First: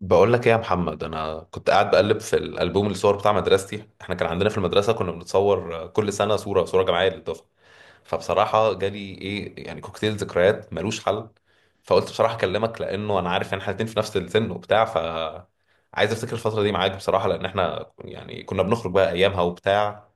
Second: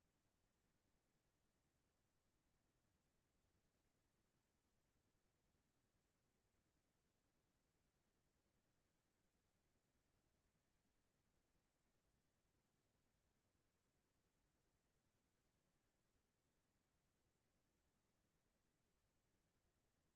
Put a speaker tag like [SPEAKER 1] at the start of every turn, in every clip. [SPEAKER 1] بقول لك ايه يا محمد، انا كنت قاعد بقلب في الالبوم الصور بتاع مدرستي. احنا كان عندنا في المدرسه كنا بنتصور كل سنه صوره صوره جماعيه للدفعه. فبصراحه جالي ايه، يعني كوكتيل ذكريات ملوش حل. فقلت بصراحه اكلمك، لانه انا عارف ان احنا الاتنين في نفس السن وبتاع، ف عايز افتكر الفتره دي معاك بصراحه، لان احنا يعني كنا بنخرج بقى ايامها وبتاع.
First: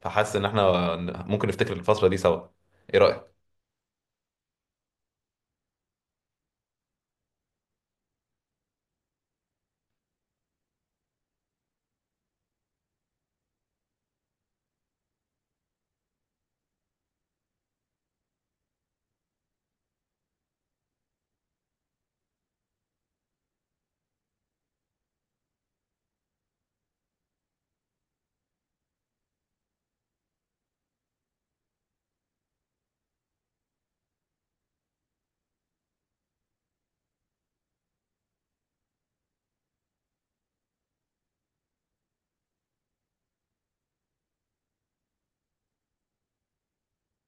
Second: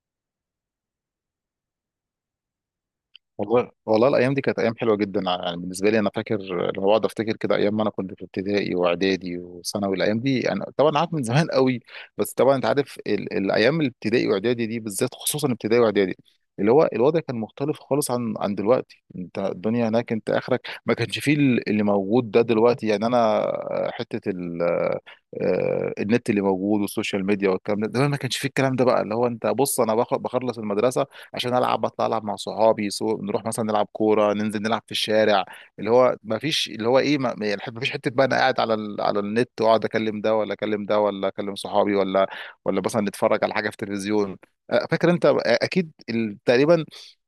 [SPEAKER 1] فحاسس ان احنا ممكن نفتكر الفتره دي سوا. ايه رايك؟
[SPEAKER 2] والله والله الايام دي كانت ايام حلوه جدا، يعني بالنسبه لي انا فاكر. لما بقعد افتكر كده ايام ما انا كنت في ابتدائي واعدادي وثانوي، الايام دي انا طبعا عارف من زمان قوي. بس طبعا انت عارف الايام الابتدائي واعدادي دي بالذات، خصوصا ابتدائي واعدادي اللي هو الوضع كان مختلف خالص عن دلوقتي. انت الدنيا هناك انت اخرك ما كانش فيه اللي موجود ده دلوقتي، يعني انا حته النت اللي موجود والسوشيال ميديا والكلام ده، زمان ما كانش فيه الكلام ده. بقى اللي هو انت بص، انا بخلص المدرسه عشان العب، بطلع العب مع صحابي، نروح مثلا نلعب كوره، ننزل نلعب في الشارع. اللي هو ما فيش اللي هو ايه، يعني ما فيش حته بقى انا قاعد على على النت واقعد اكلم ده ولا اكلم ده ولا اكلم صحابي، ولا مثلا نتفرج على حاجه في التلفزيون. فاكر انت، اكيد تقريبا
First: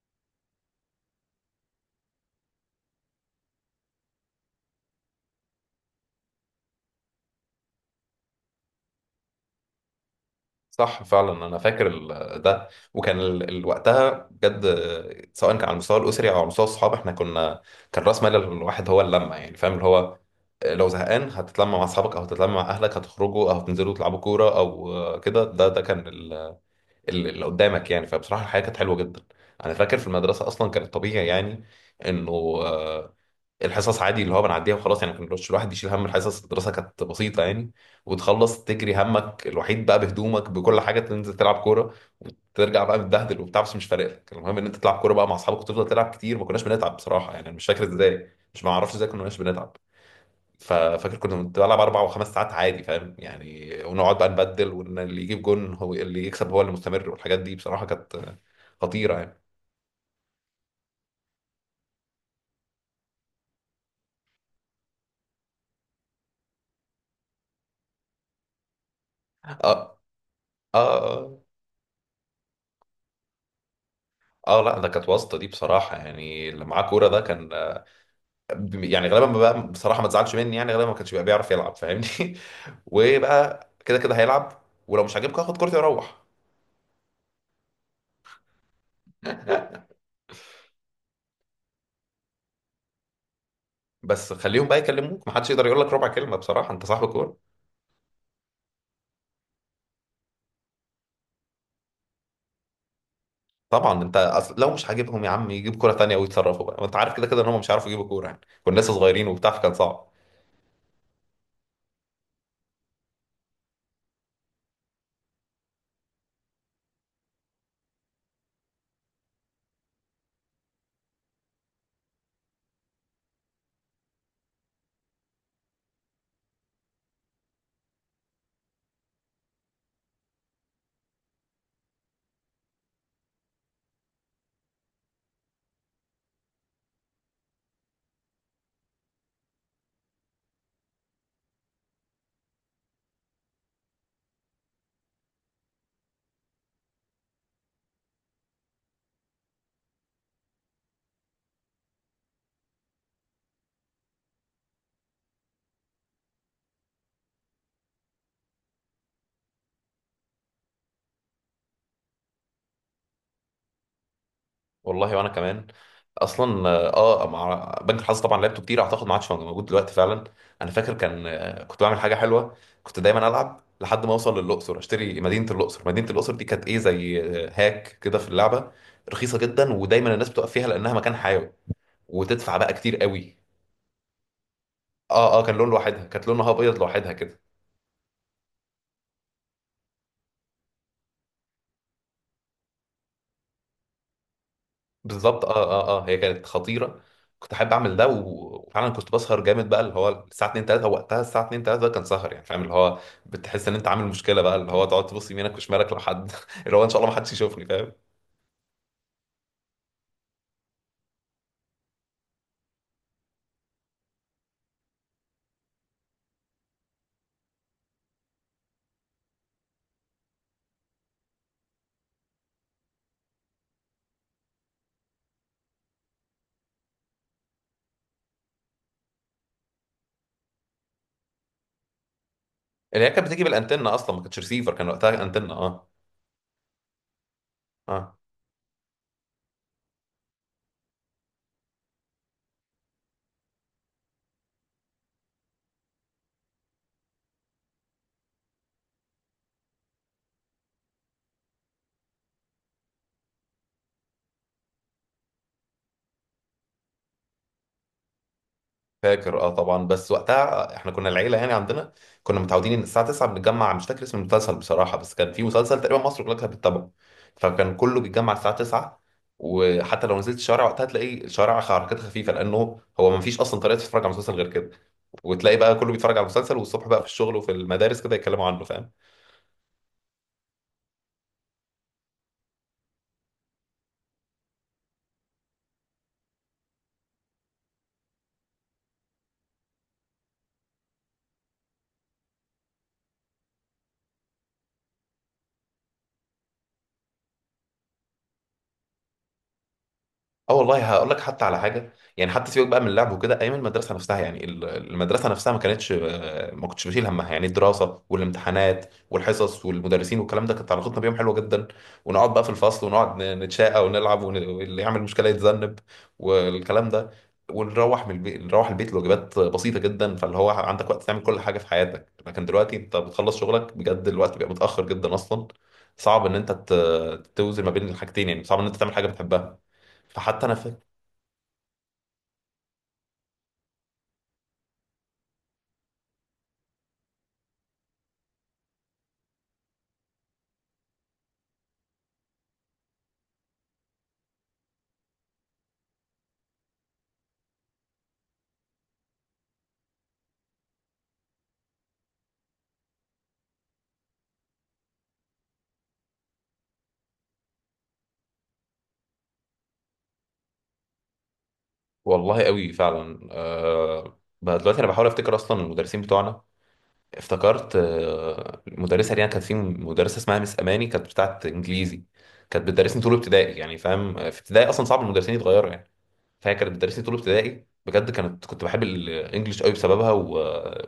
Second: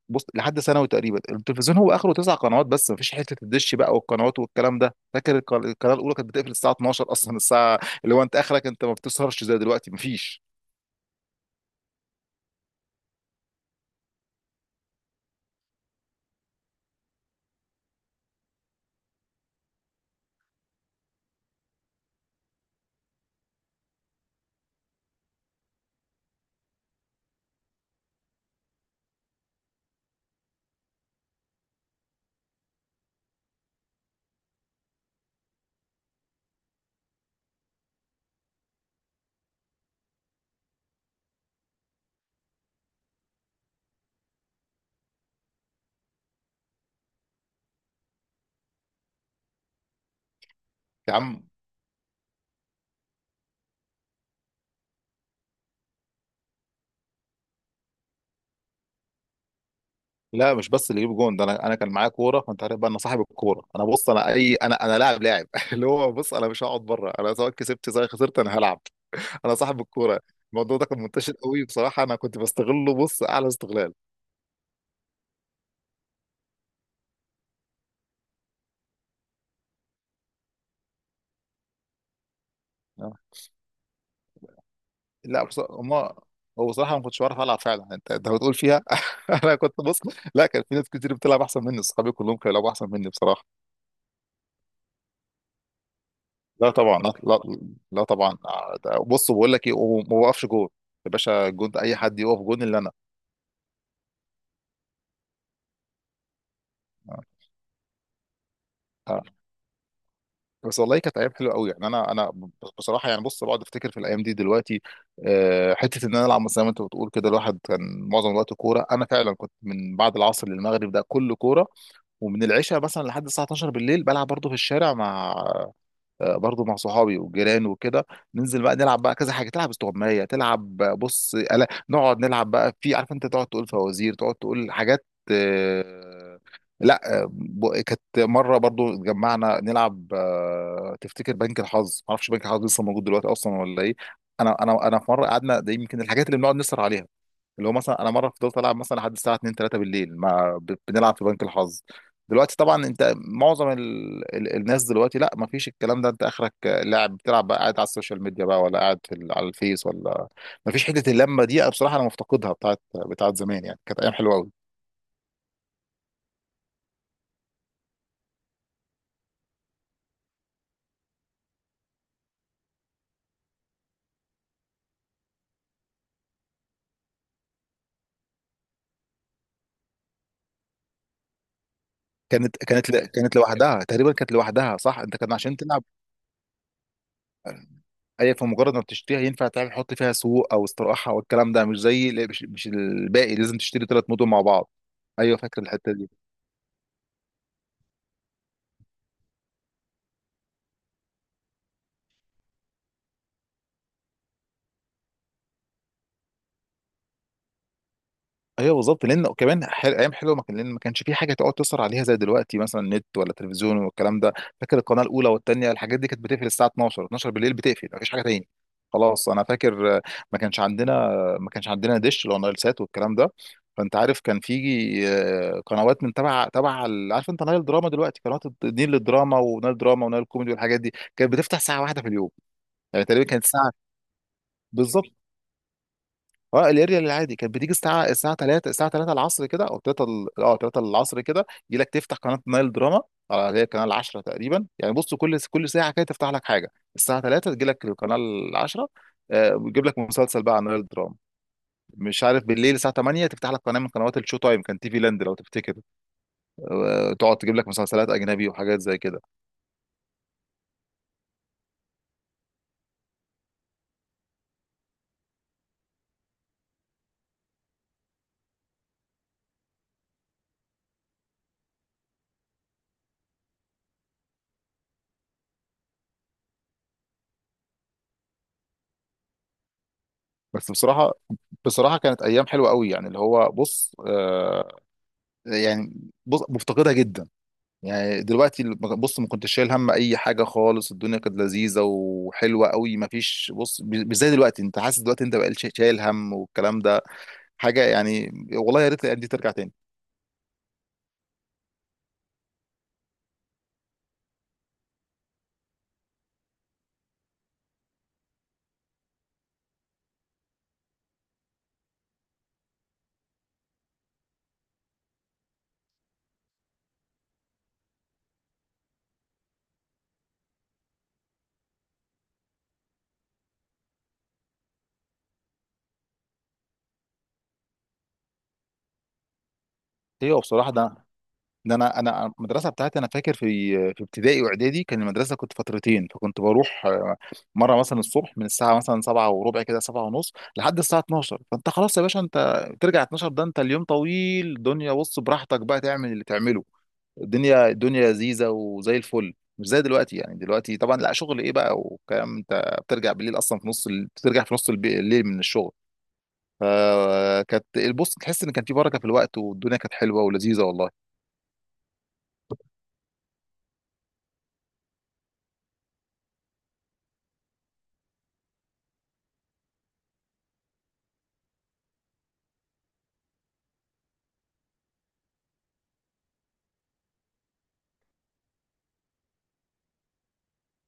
[SPEAKER 2] بص لحد ثانوي تقريبا التلفزيون هو اخره تسع قنوات بس، ما فيش حته الدش بقى والقنوات والكلام ده. فاكر القناه الاولى كانت بتقفل الساعه 12 اصلا الساعه، اللي هو انت اخرك انت ما بتسهرش زي دلوقتي، ما فيش.
[SPEAKER 1] صح فعلا، انا فاكر ده. وكان وقتها بجد سواء كان على المستوى الاسري او على مستوى الصحاب، احنا كنا، كان راس مال الواحد هو اللمه، يعني فاهم اللي هو، لو زهقان هتتلم مع اصحابك او هتتلم مع اهلك، هتخرجوا او هتنزلوا تلعبوا كوره، او كده، ده كان اللي قدامك يعني. فبصراحه الحياه كانت حلوه جدا. انا فاكر في المدرسه اصلا كان الطبيعي يعني انه، آه، الحصص عادي اللي هو بنعديها وخلاص، يعني ما كانش الواحد يشيل هم الحصص، الدراسه كانت بسيطه يعني. وتخلص تجري همك الوحيد بقى بهدومك بكل حاجه، تنزل تلعب كوره، وترجع بقى متبهدل وبتاع، بس مش فارق لك، المهم ان انت تلعب كوره بقى مع اصحابك وتفضل تلعب كتير. ما كناش بنتعب بصراحه يعني، انا مش فاكر ازاي، مش، ما اعرفش ازاي كناش بنتعب.
[SPEAKER 2] يا
[SPEAKER 1] ففاكر كنا
[SPEAKER 2] عم،
[SPEAKER 1] بنلعب 4 و5 ساعات عادي، فاهم يعني، ونقعد بقى نبدل، وان اللي يجيب جون هو اللي يكسب، هو اللي مستمر، والحاجات دي بصراحه كانت خطيره يعني.
[SPEAKER 2] لا مش بس اللي يجيب جون ده، انا كان معايا كوره، فانت عارف بقى انا صاحب الكوره. انا بص انا اي، انا لاعب اللي هو بص انا مش هقعد بره، انا سواء كسبت سواء خسرت انا هلعب.
[SPEAKER 1] اه،
[SPEAKER 2] انا صاحب
[SPEAKER 1] اه،
[SPEAKER 2] الكوره. الموضوع ده كان منتشر
[SPEAKER 1] آه.
[SPEAKER 2] قوي بصراحه، انا كنت بستغله بص اعلى استغلال.
[SPEAKER 1] اه، لا، ده كانت واسطه دي بصراحه يعني، اللي معاه كوره ده كان، يعني غالبا، ما بقى بصراحه ما تزعلش مني، يعني غالبا ما كانش بيبقى بيعرف يلعب، فاهمني.
[SPEAKER 2] آه.
[SPEAKER 1] وبقى كده كده هيلعب، ولو مش عاجبك
[SPEAKER 2] لا
[SPEAKER 1] هاخد
[SPEAKER 2] بص،
[SPEAKER 1] كورتي
[SPEAKER 2] ما
[SPEAKER 1] واروح.
[SPEAKER 2] هو بصراحه ما كنتش بعرف العب فعلا، انت بتقول فيها. انا كنت بص، لا كان في ناس كتير بتلعب احسن مني، اصحابي كلهم كانوا بيلعبوا احسن مني بصراحه.
[SPEAKER 1] بس خليهم بقى يكلموك، ما حدش يقدر يقول لك ربع كلمه بصراحه،
[SPEAKER 2] لا
[SPEAKER 1] انت
[SPEAKER 2] طبعا،
[SPEAKER 1] صاحب
[SPEAKER 2] لا
[SPEAKER 1] الكوره.
[SPEAKER 2] لا، لا طبعا. بص بقول لك ايه، وما بوقفش جون. يا باشا، جون ده اي حد يقف جون الا انا.
[SPEAKER 1] طبعا انت أصل لو مش عاجبهم يا عم يجيب كوره تانيه ويتصرفوا بقى، وانت عارف
[SPEAKER 2] آه.
[SPEAKER 1] كده كده ان هم مش عارفوا يجيبوا كوره، يعني كنا لسه صغيرين وبتاع فكان صعب.
[SPEAKER 2] بس والله كانت ايام حلوه قوي يعني، انا بصراحه يعني بص بقعد افتكر في الايام دي دلوقتي. حته ان انا العب مثلا زي ما انت بتقول كده، الواحد كان معظم الوقت كوره. انا فعلا كنت من بعد العصر للمغرب ده كله كوره، ومن العشاء مثلا لحد الساعه 12 بالليل بلعب برضه في الشارع مع، برضو مع صحابي والجيران وكده. ننزل بقى نلعب بقى كذا حاجه، تلعب استغمايه، تلعب، بص ألا نقعد نلعب بقى. في، عارف انت، تقعد تقول فوازير، تقعد تقول حاجات. آه، لا كانت مره برضو اتجمعنا نلعب، تفتكر بنك الحظ؟ ما اعرفش بنك الحظ لسه موجود دلوقتي اصلا ولا ايه. انا في مره قعدنا، ده يمكن الحاجات اللي بنقعد نسهر عليها. اللي هو مثلا انا مره فضلت العب مثلا لحد الساعه 2 3 بالليل، مع بنلعب في بنك الحظ. دلوقتي طبعا انت معظم الناس دلوقتي لا، ما فيش الكلام ده. انت اخرك لاعب، بتلعب بقى قاعد على السوشيال ميديا بقى، ولا قاعد في على الفيس ولا. ما فيش حته اللمه دي، أنا بصراحه انا مفتقدها بتاعت زمان، يعني كانت ايام حلوه قوي.
[SPEAKER 1] والله، وانا كمان. اصلا اه، مع بنك الحظ طبعا لعبته كتير، اعتقد ما عادش موجود دلوقتي فعلا. انا فاكر كان، كنت بعمل حاجه حلوه. كنت دايما العب لحد ما اوصل للاقصر، اشتري مدينه الاقصر. مدينه الاقصر دي كانت ايه، زي، هاك كده في اللعبه، رخيصه جدا، ودايما الناس بتقف فيها لانها مكان حيوي، وتدفع
[SPEAKER 2] كانت
[SPEAKER 1] بقى
[SPEAKER 2] كانت
[SPEAKER 1] كتير قوي.
[SPEAKER 2] كانت لوحدها تقريبا، كانت لوحدها صح. انت كان
[SPEAKER 1] اه اه، كان
[SPEAKER 2] عشان
[SPEAKER 1] لون
[SPEAKER 2] تلعب،
[SPEAKER 1] لوحدها، كانت لونها ابيض لوحدها كده.
[SPEAKER 2] اي، في مجرد ما بتشتريها ينفع تعمل، تحط فيها سوق او استراحه والكلام ده، مش زي مش الباقي لازم تشتري ثلاث مدن مع بعض. ايوه
[SPEAKER 1] بالظبط. اه
[SPEAKER 2] فاكر
[SPEAKER 1] اه
[SPEAKER 2] الحته
[SPEAKER 1] اه،
[SPEAKER 2] دي.
[SPEAKER 1] هي كانت خطيره. كنت احب اعمل ده وفعلا كنت بسهر جامد بقى، اللي هو الساعه 2 3 وقتها، الساعه 2 3 ده كان سهر يعني، فاهم اللي هو، بتحس ان انت عامل مشكله بقى، اللي هو تقعد تبص يمينك وشمالك لو حد، اللي هو ان شاء الله ما حدش يشوفني، فاهم.
[SPEAKER 2] ايوه بالظبط، لان كمان ايام حلوه ما كان، لان ما كانش في حاجه تقعد تسهر عليها زي دلوقتي، مثلا نت ولا تلفزيون والكلام ده. فاكر القناه الاولى والثانيه الحاجات دي كانت بتقفل الساعه 12 بالليل بتقفل، مفيش حاجه تاني. خلاص انا فاكر. ما كانش عندنا، ما كانش عندنا ديش ولا نايل سات والكلام ده. فانت عارف كان في، قنوات من تبع عارف انت نايل دراما دلوقتي، قنوات النيل للدراما ونايل دراما ونايل كوميدي، والحاجات دي كانت بتفتح ساعه واحده في اليوم،
[SPEAKER 1] اللي
[SPEAKER 2] يعني
[SPEAKER 1] هي
[SPEAKER 2] تقريبا
[SPEAKER 1] كانت بتيجي
[SPEAKER 2] كانت ساعه.
[SPEAKER 1] بالانتنه اصلا، ما كانتش ريسيفر، كان
[SPEAKER 2] بالظبط.
[SPEAKER 1] وقتها انتنه. اه.
[SPEAKER 2] اه الاريال العادي كانت بتيجي الساعه
[SPEAKER 1] اه
[SPEAKER 2] 3 العصر كده، او 3 العصر كده يجي لك تفتح قناه نايل دراما. اه، اللي هي القناه 10 تقريبا. يعني بص كل ساعه كده تفتح لك حاجه. الساعه 3 تجي لك القناه 10. آه، بيجيب لك مسلسل بقى عن نايل دراما. مش عارف بالليل الساعه 8 تفتح لك قناه من قنوات الشو تايم، كان تي في لاند لو تفتكر. آه تقعد تجيب لك مسلسلات اجنبي وحاجات زي كده.
[SPEAKER 1] فاكر، اه طبعا، بس وقتها احنا كنا العيله يعني، عندنا كنا متعودين ان الساعه 9 بنتجمع. مش فاكر اسم المسلسل بصراحه، بس كان في مسلسل تقريبا مصر كلها كانت بتتابعه، فكان كله بيتجمع الساعه 9. وحتى لو نزلت الشارع وقتها تلاقي الشارع حركات خفيفه، لانه هو ما فيش اصلا طريقه تتفرج على مسلسل غير كده. وتلاقي بقى كله بيتفرج على المسلسل، والصبح بقى في الشغل وفي المدارس كده يتكلموا عنه، فاهم.
[SPEAKER 2] بس بصراحه بصراحه كانت ايام حلوه قوي يعني، اللي هو بص آه، يعني، بص مفتقدها جدا. يعني دلوقتي بص، ما كنتش شايل هم اي حاجه خالص، الدنيا كانت لذيذه وحلوه قوي. ما فيش بص، مش زي دلوقتي. انت حاسس دلوقتي انت بقى شايل هم والكلام ده حاجه. يعني والله يا ريت الايام دي ترجع تاني.
[SPEAKER 1] اه والله، هقول لك حتى على حاجه يعني، حتى سيبك بقى من اللعب وكده، ايام المدرسه نفسها، يعني المدرسه نفسها ما كانتش، ما كنتش بشيل همها، يعني الدراسه والامتحانات والحصص والمدرسين والكلام ده، كانت علاقتنا بيهم حلوه جدا، ونقعد بقى في الفصل ونقعد نتشاقى ونلعب واللي يعمل مشكله يتذنب والكلام ده. ونروح من البيت نروح البيت لواجبات بسيطه جدا، فاللي هو عندك وقت تعمل كل حاجه في حياتك، لكن دلوقتي انت بتخلص شغلك بجد الوقت بيبقى متاخر جدا اصلا، صعب ان انت توزن ما بين الحاجتين يعني، صعب ان انت تعمل حاجه بتحبها.
[SPEAKER 2] ايوه
[SPEAKER 1] فحتى انا
[SPEAKER 2] بصراحه،
[SPEAKER 1] فاكر.
[SPEAKER 2] ده انا المدرسه بتاعتي انا فاكر في، في ابتدائي واعدادي كان المدرسه كنت فترتين، فكنت بروح، مره مثلا الصبح من الساعه مثلا 7 وربع كده، 7 ونص لحد الساعه 12. فانت خلاص يا باشا انت ترجع 12، ده انت اليوم طويل، الدنيا بص براحتك بقى تعمل اللي تعمله. الدنيا لذيذه وزي الفل، مش زي دلوقتي يعني. دلوقتي طبعا لا شغل ايه بقى وكلام، انت بترجع بالليل اصلا في نص بترجع في نص الليل من الشغل. فكانت البص تحس ان كان في بركه في الوقت، والدنيا كانت حلوه ولذيذه والله.
[SPEAKER 1] والله قوي فعلا. بقى دلوقتي انا بحاول افتكر اصلا المدرسين بتوعنا. افتكرت، المدرسه دي أنا كانت في مدرسه اسمها مس اماني، كانت بتاعت انجليزي، كانت بتدرسني طول ابتدائي، يعني فاهم في ابتدائي اصلا صعب المدرسين يتغيروا يعني. فاكر مدرستي طول ابتدائي بجد، كنت بحب الانجليش قوي بسببها، و...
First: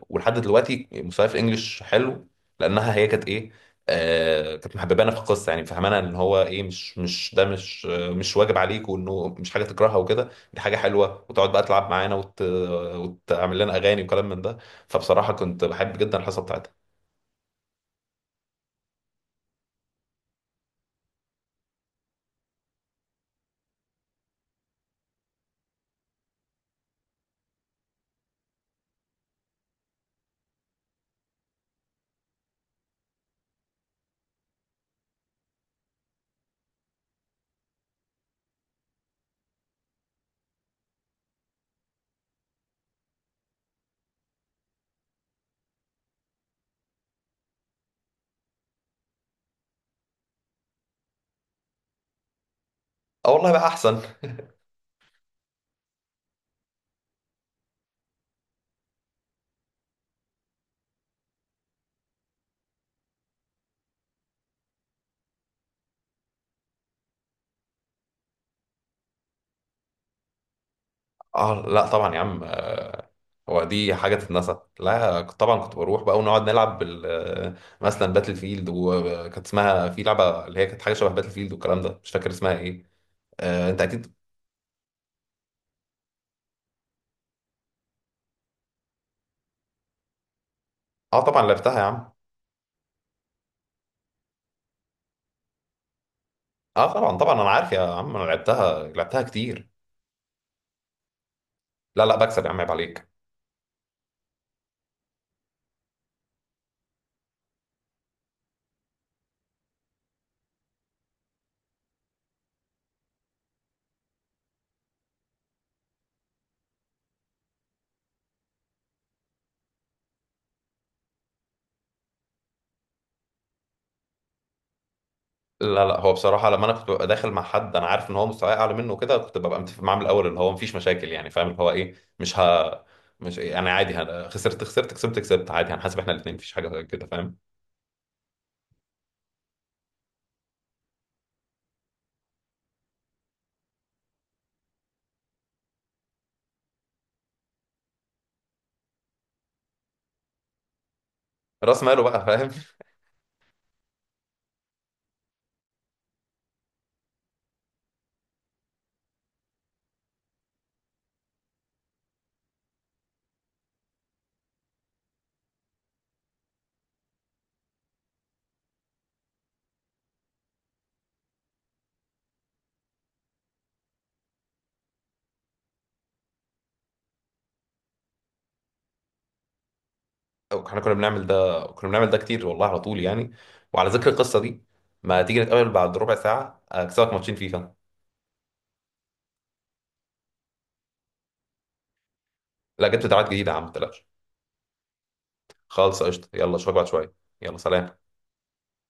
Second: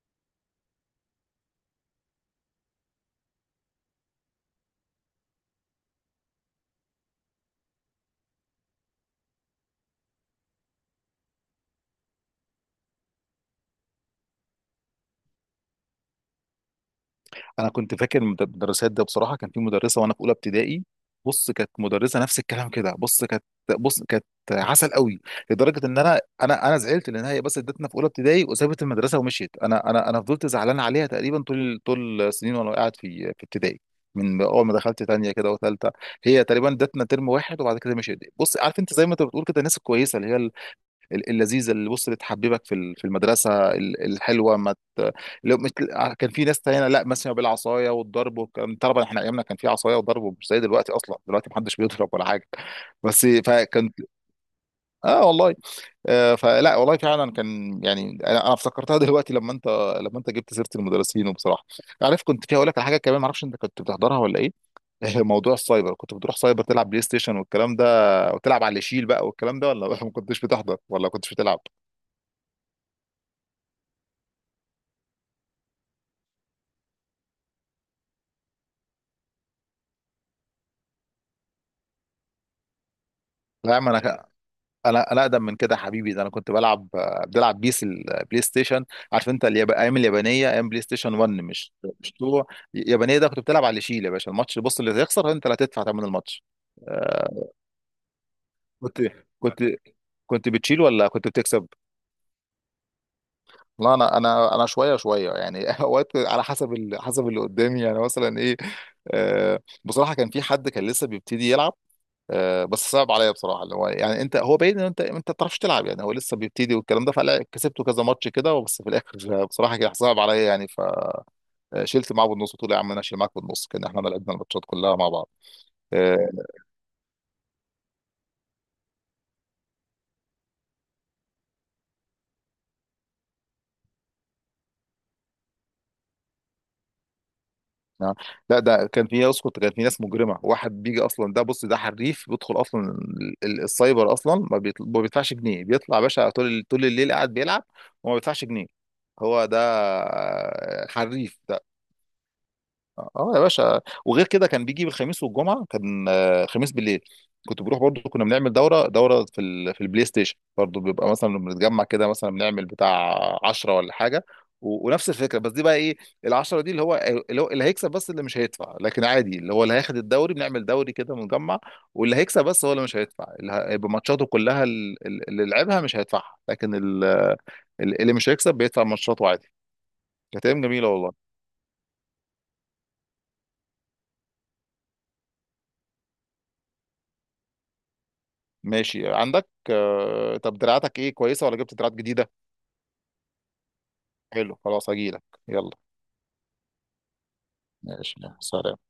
[SPEAKER 1] ولحد دلوقتي مستواي في الانجليش حلو، لانها هي كانت ايه، كانت محببانا في القصه، يعني فهمانا ان هو ايه، مش ده، مش واجب عليك، وانه مش حاجه تكرهها وكده، دي حاجه حلوه، وتقعد بقى تلعب معانا وتعمل لنا اغاني وكلام من ده. فبصراحه كنت بحب جدا الحصه بتاعتها.
[SPEAKER 2] انا كنت فاكر المدرسات ده، بصراحه كان في مدرسه وانا في اولى ابتدائي، بص كانت مدرسه نفس الكلام كده، بص كانت بص كانت عسل قوي. لدرجه ان انا زعلت، لان هي بس ادتنا في اولى ابتدائي وسابت المدرسه ومشيت. انا فضلت زعلان عليها تقريبا طول السنين وانا قاعد في ابتدائي. من اول ما دخلت تانية كده وثالثه، هي تقريبا ادتنا ترم واحد وبعد كده مشيت. بص عارف انت، زي ما انت بتقول كده، الناس الكويسه اللي هي اللذيذه، اللي بص اللي تحببك في في المدرسه الحلوه. ما ت... لو مت... كان في ناس تانية لا، مثلا بالعصايه والضرب والكلام. طبعا احنا ايامنا كان في عصايه وضرب، مش زي دلوقتي، اصلا دلوقتي محدش بيضرب ولا حاجه، بس
[SPEAKER 1] اه والله بقى
[SPEAKER 2] فكان.
[SPEAKER 1] احسن.
[SPEAKER 2] اه والله. فلا والله، فعلا كان. يعني انا افتكرتها دلوقتي لما انت، لما انت جبت سيره المدرسين. وبصراحه، عارف كنت في اقول لك على حاجه كمان، ما اعرفش انت كنت بتحضرها ولا ايه، موضوع السايبر. كنت بتروح سايبر تلعب بلاي ستيشن والكلام ده، وتلعب على اللي يشيل بقى والكلام ده، ولا ما كنتش بتحضر ولا كنتش بتلعب؟
[SPEAKER 1] اه، لا طبعا يا عم، هو دي حاجه تتنسى؟ لا طبعا كنت بروح بقى ونقعد نلعب بال آه، مثلا باتل فيلد، وكانت اسمها في لعبه اللي هي كانت حاجه شبه باتل فيلد والكلام ده، مش فاكر اسمها ايه.
[SPEAKER 2] لا يا
[SPEAKER 1] انت
[SPEAKER 2] عم انا
[SPEAKER 1] اكيد.
[SPEAKER 2] انا اقدم من كده يا حبيبي، ده انا كنت بلعب، بيس البلاي ستيشن. عارف انت ايام اليابانيه، ايام بلاي ستيشن
[SPEAKER 1] اه
[SPEAKER 2] 1
[SPEAKER 1] طبعا لعبتها يا
[SPEAKER 2] مش
[SPEAKER 1] عم.
[SPEAKER 2] 2. اليابانيه ده كنت بتلعب على اللي يشيل يا باشا الماتش، بص اللي هيخسر انت اللي هتدفع ثمن الماتش.
[SPEAKER 1] اه طبعا طبعا،
[SPEAKER 2] آه.
[SPEAKER 1] انا عارف يا عم، انا لعبتها
[SPEAKER 2] كنت
[SPEAKER 1] لعبتها
[SPEAKER 2] كنت
[SPEAKER 1] كتير.
[SPEAKER 2] كنت بتشيل ولا كنت بتكسب؟
[SPEAKER 1] لا لا بكسب يا عم، عيب عليك.
[SPEAKER 2] لا انا، انا شويه شويه يعني اوقات، على حسب حسب اللي قدامي يعني مثلا. ايه آه، بصراحه كان في حد كان لسه بيبتدي يلعب، بس صعب عليا بصراحه، اللي هو يعني انت هو باين ان انت ما بتعرفش تلعب يعني، هو لسه بيبتدي والكلام ده. فلا كسبته كذا ماتش كده، بس في الاخر بصراحه كان صعب عليا يعني، فشلت معاه بالنص. قلت له يا عم انا اشيل معاك بالنص، كان احنا لعبنا الماتشات كلها مع بعض.
[SPEAKER 1] لا، لا، هو
[SPEAKER 2] آه،
[SPEAKER 1] بصراحة لما أنا كنت ببقى داخل مع حد، أنا عارف إن هو مستواي أعلى منه وكده، كنت ببقى متفق معاه من الأول اللي هو مفيش مشاكل يعني، فاهم اللي هو إيه، مش إيه، يعني عادي، خسرت خسرت كسبت كسبت عادي، هنحاسب إحنا الاتنين، مفيش حاجة كده، فاهم.
[SPEAKER 2] نعم. لا ده كان في، اسكت كان في ناس مجرمه، واحد بيجي اصلا، ده بص ده حريف بيدخل اصلا السايبر اصلا، ما ما بيدفعش جنيه، بيطلع يا باشا طول الليل قاعد بيلعب، وما بيدفعش جنيه. هو ده، حريف.
[SPEAKER 1] رأس ماله بقى فاهم.
[SPEAKER 2] اه يا باشا. وغير كده كان بيجي بالخميس والجمعه، كان خميس بالليل كنت بروح برضو، كنا بنعمل دوره في في البلاي ستيشن برضو. بيبقى مثلا بنتجمع كده، مثلا بنعمل بتاع 10 ولا حاجه، و... ونفس الفكره بس دي بقى ايه، العشرة دي اللي هو، اللي هيكسب بس اللي مش هيدفع. لكن عادي اللي هو اللي هياخد الدوري، بنعمل دوري كده مجمع، واللي هيكسب بس هو اللي مش هيدفع، اللي هيبقى ماتشاته كلها اللي لعبها مش هيدفعها. لكن اللي مش هيكسب بيدفع ماتشاته عادي. كانت ايام
[SPEAKER 1] إحنا
[SPEAKER 2] جميله
[SPEAKER 1] كنا بنعمل
[SPEAKER 2] والله.
[SPEAKER 1] ده كنا بنعمل ده كتير والله، على طول يعني. وعلى ذكر القصة دي، ما تيجي نتقابل بعد ربع ساعة، أكسبك ماتشين فيفا.
[SPEAKER 2] ماشي عندك. طب دراعاتك ايه، كويسة ولا جبت دراعات جديدة؟
[SPEAKER 1] لا جبت دراعات جديدة يا عم، ما تقلقش.
[SPEAKER 2] حلو خلاص هجيلك، يلا.
[SPEAKER 1] خالص قشطة، يلا أشوفك بعد شوية. يلا سلام.
[SPEAKER 2] ماشي، يلا، سلام.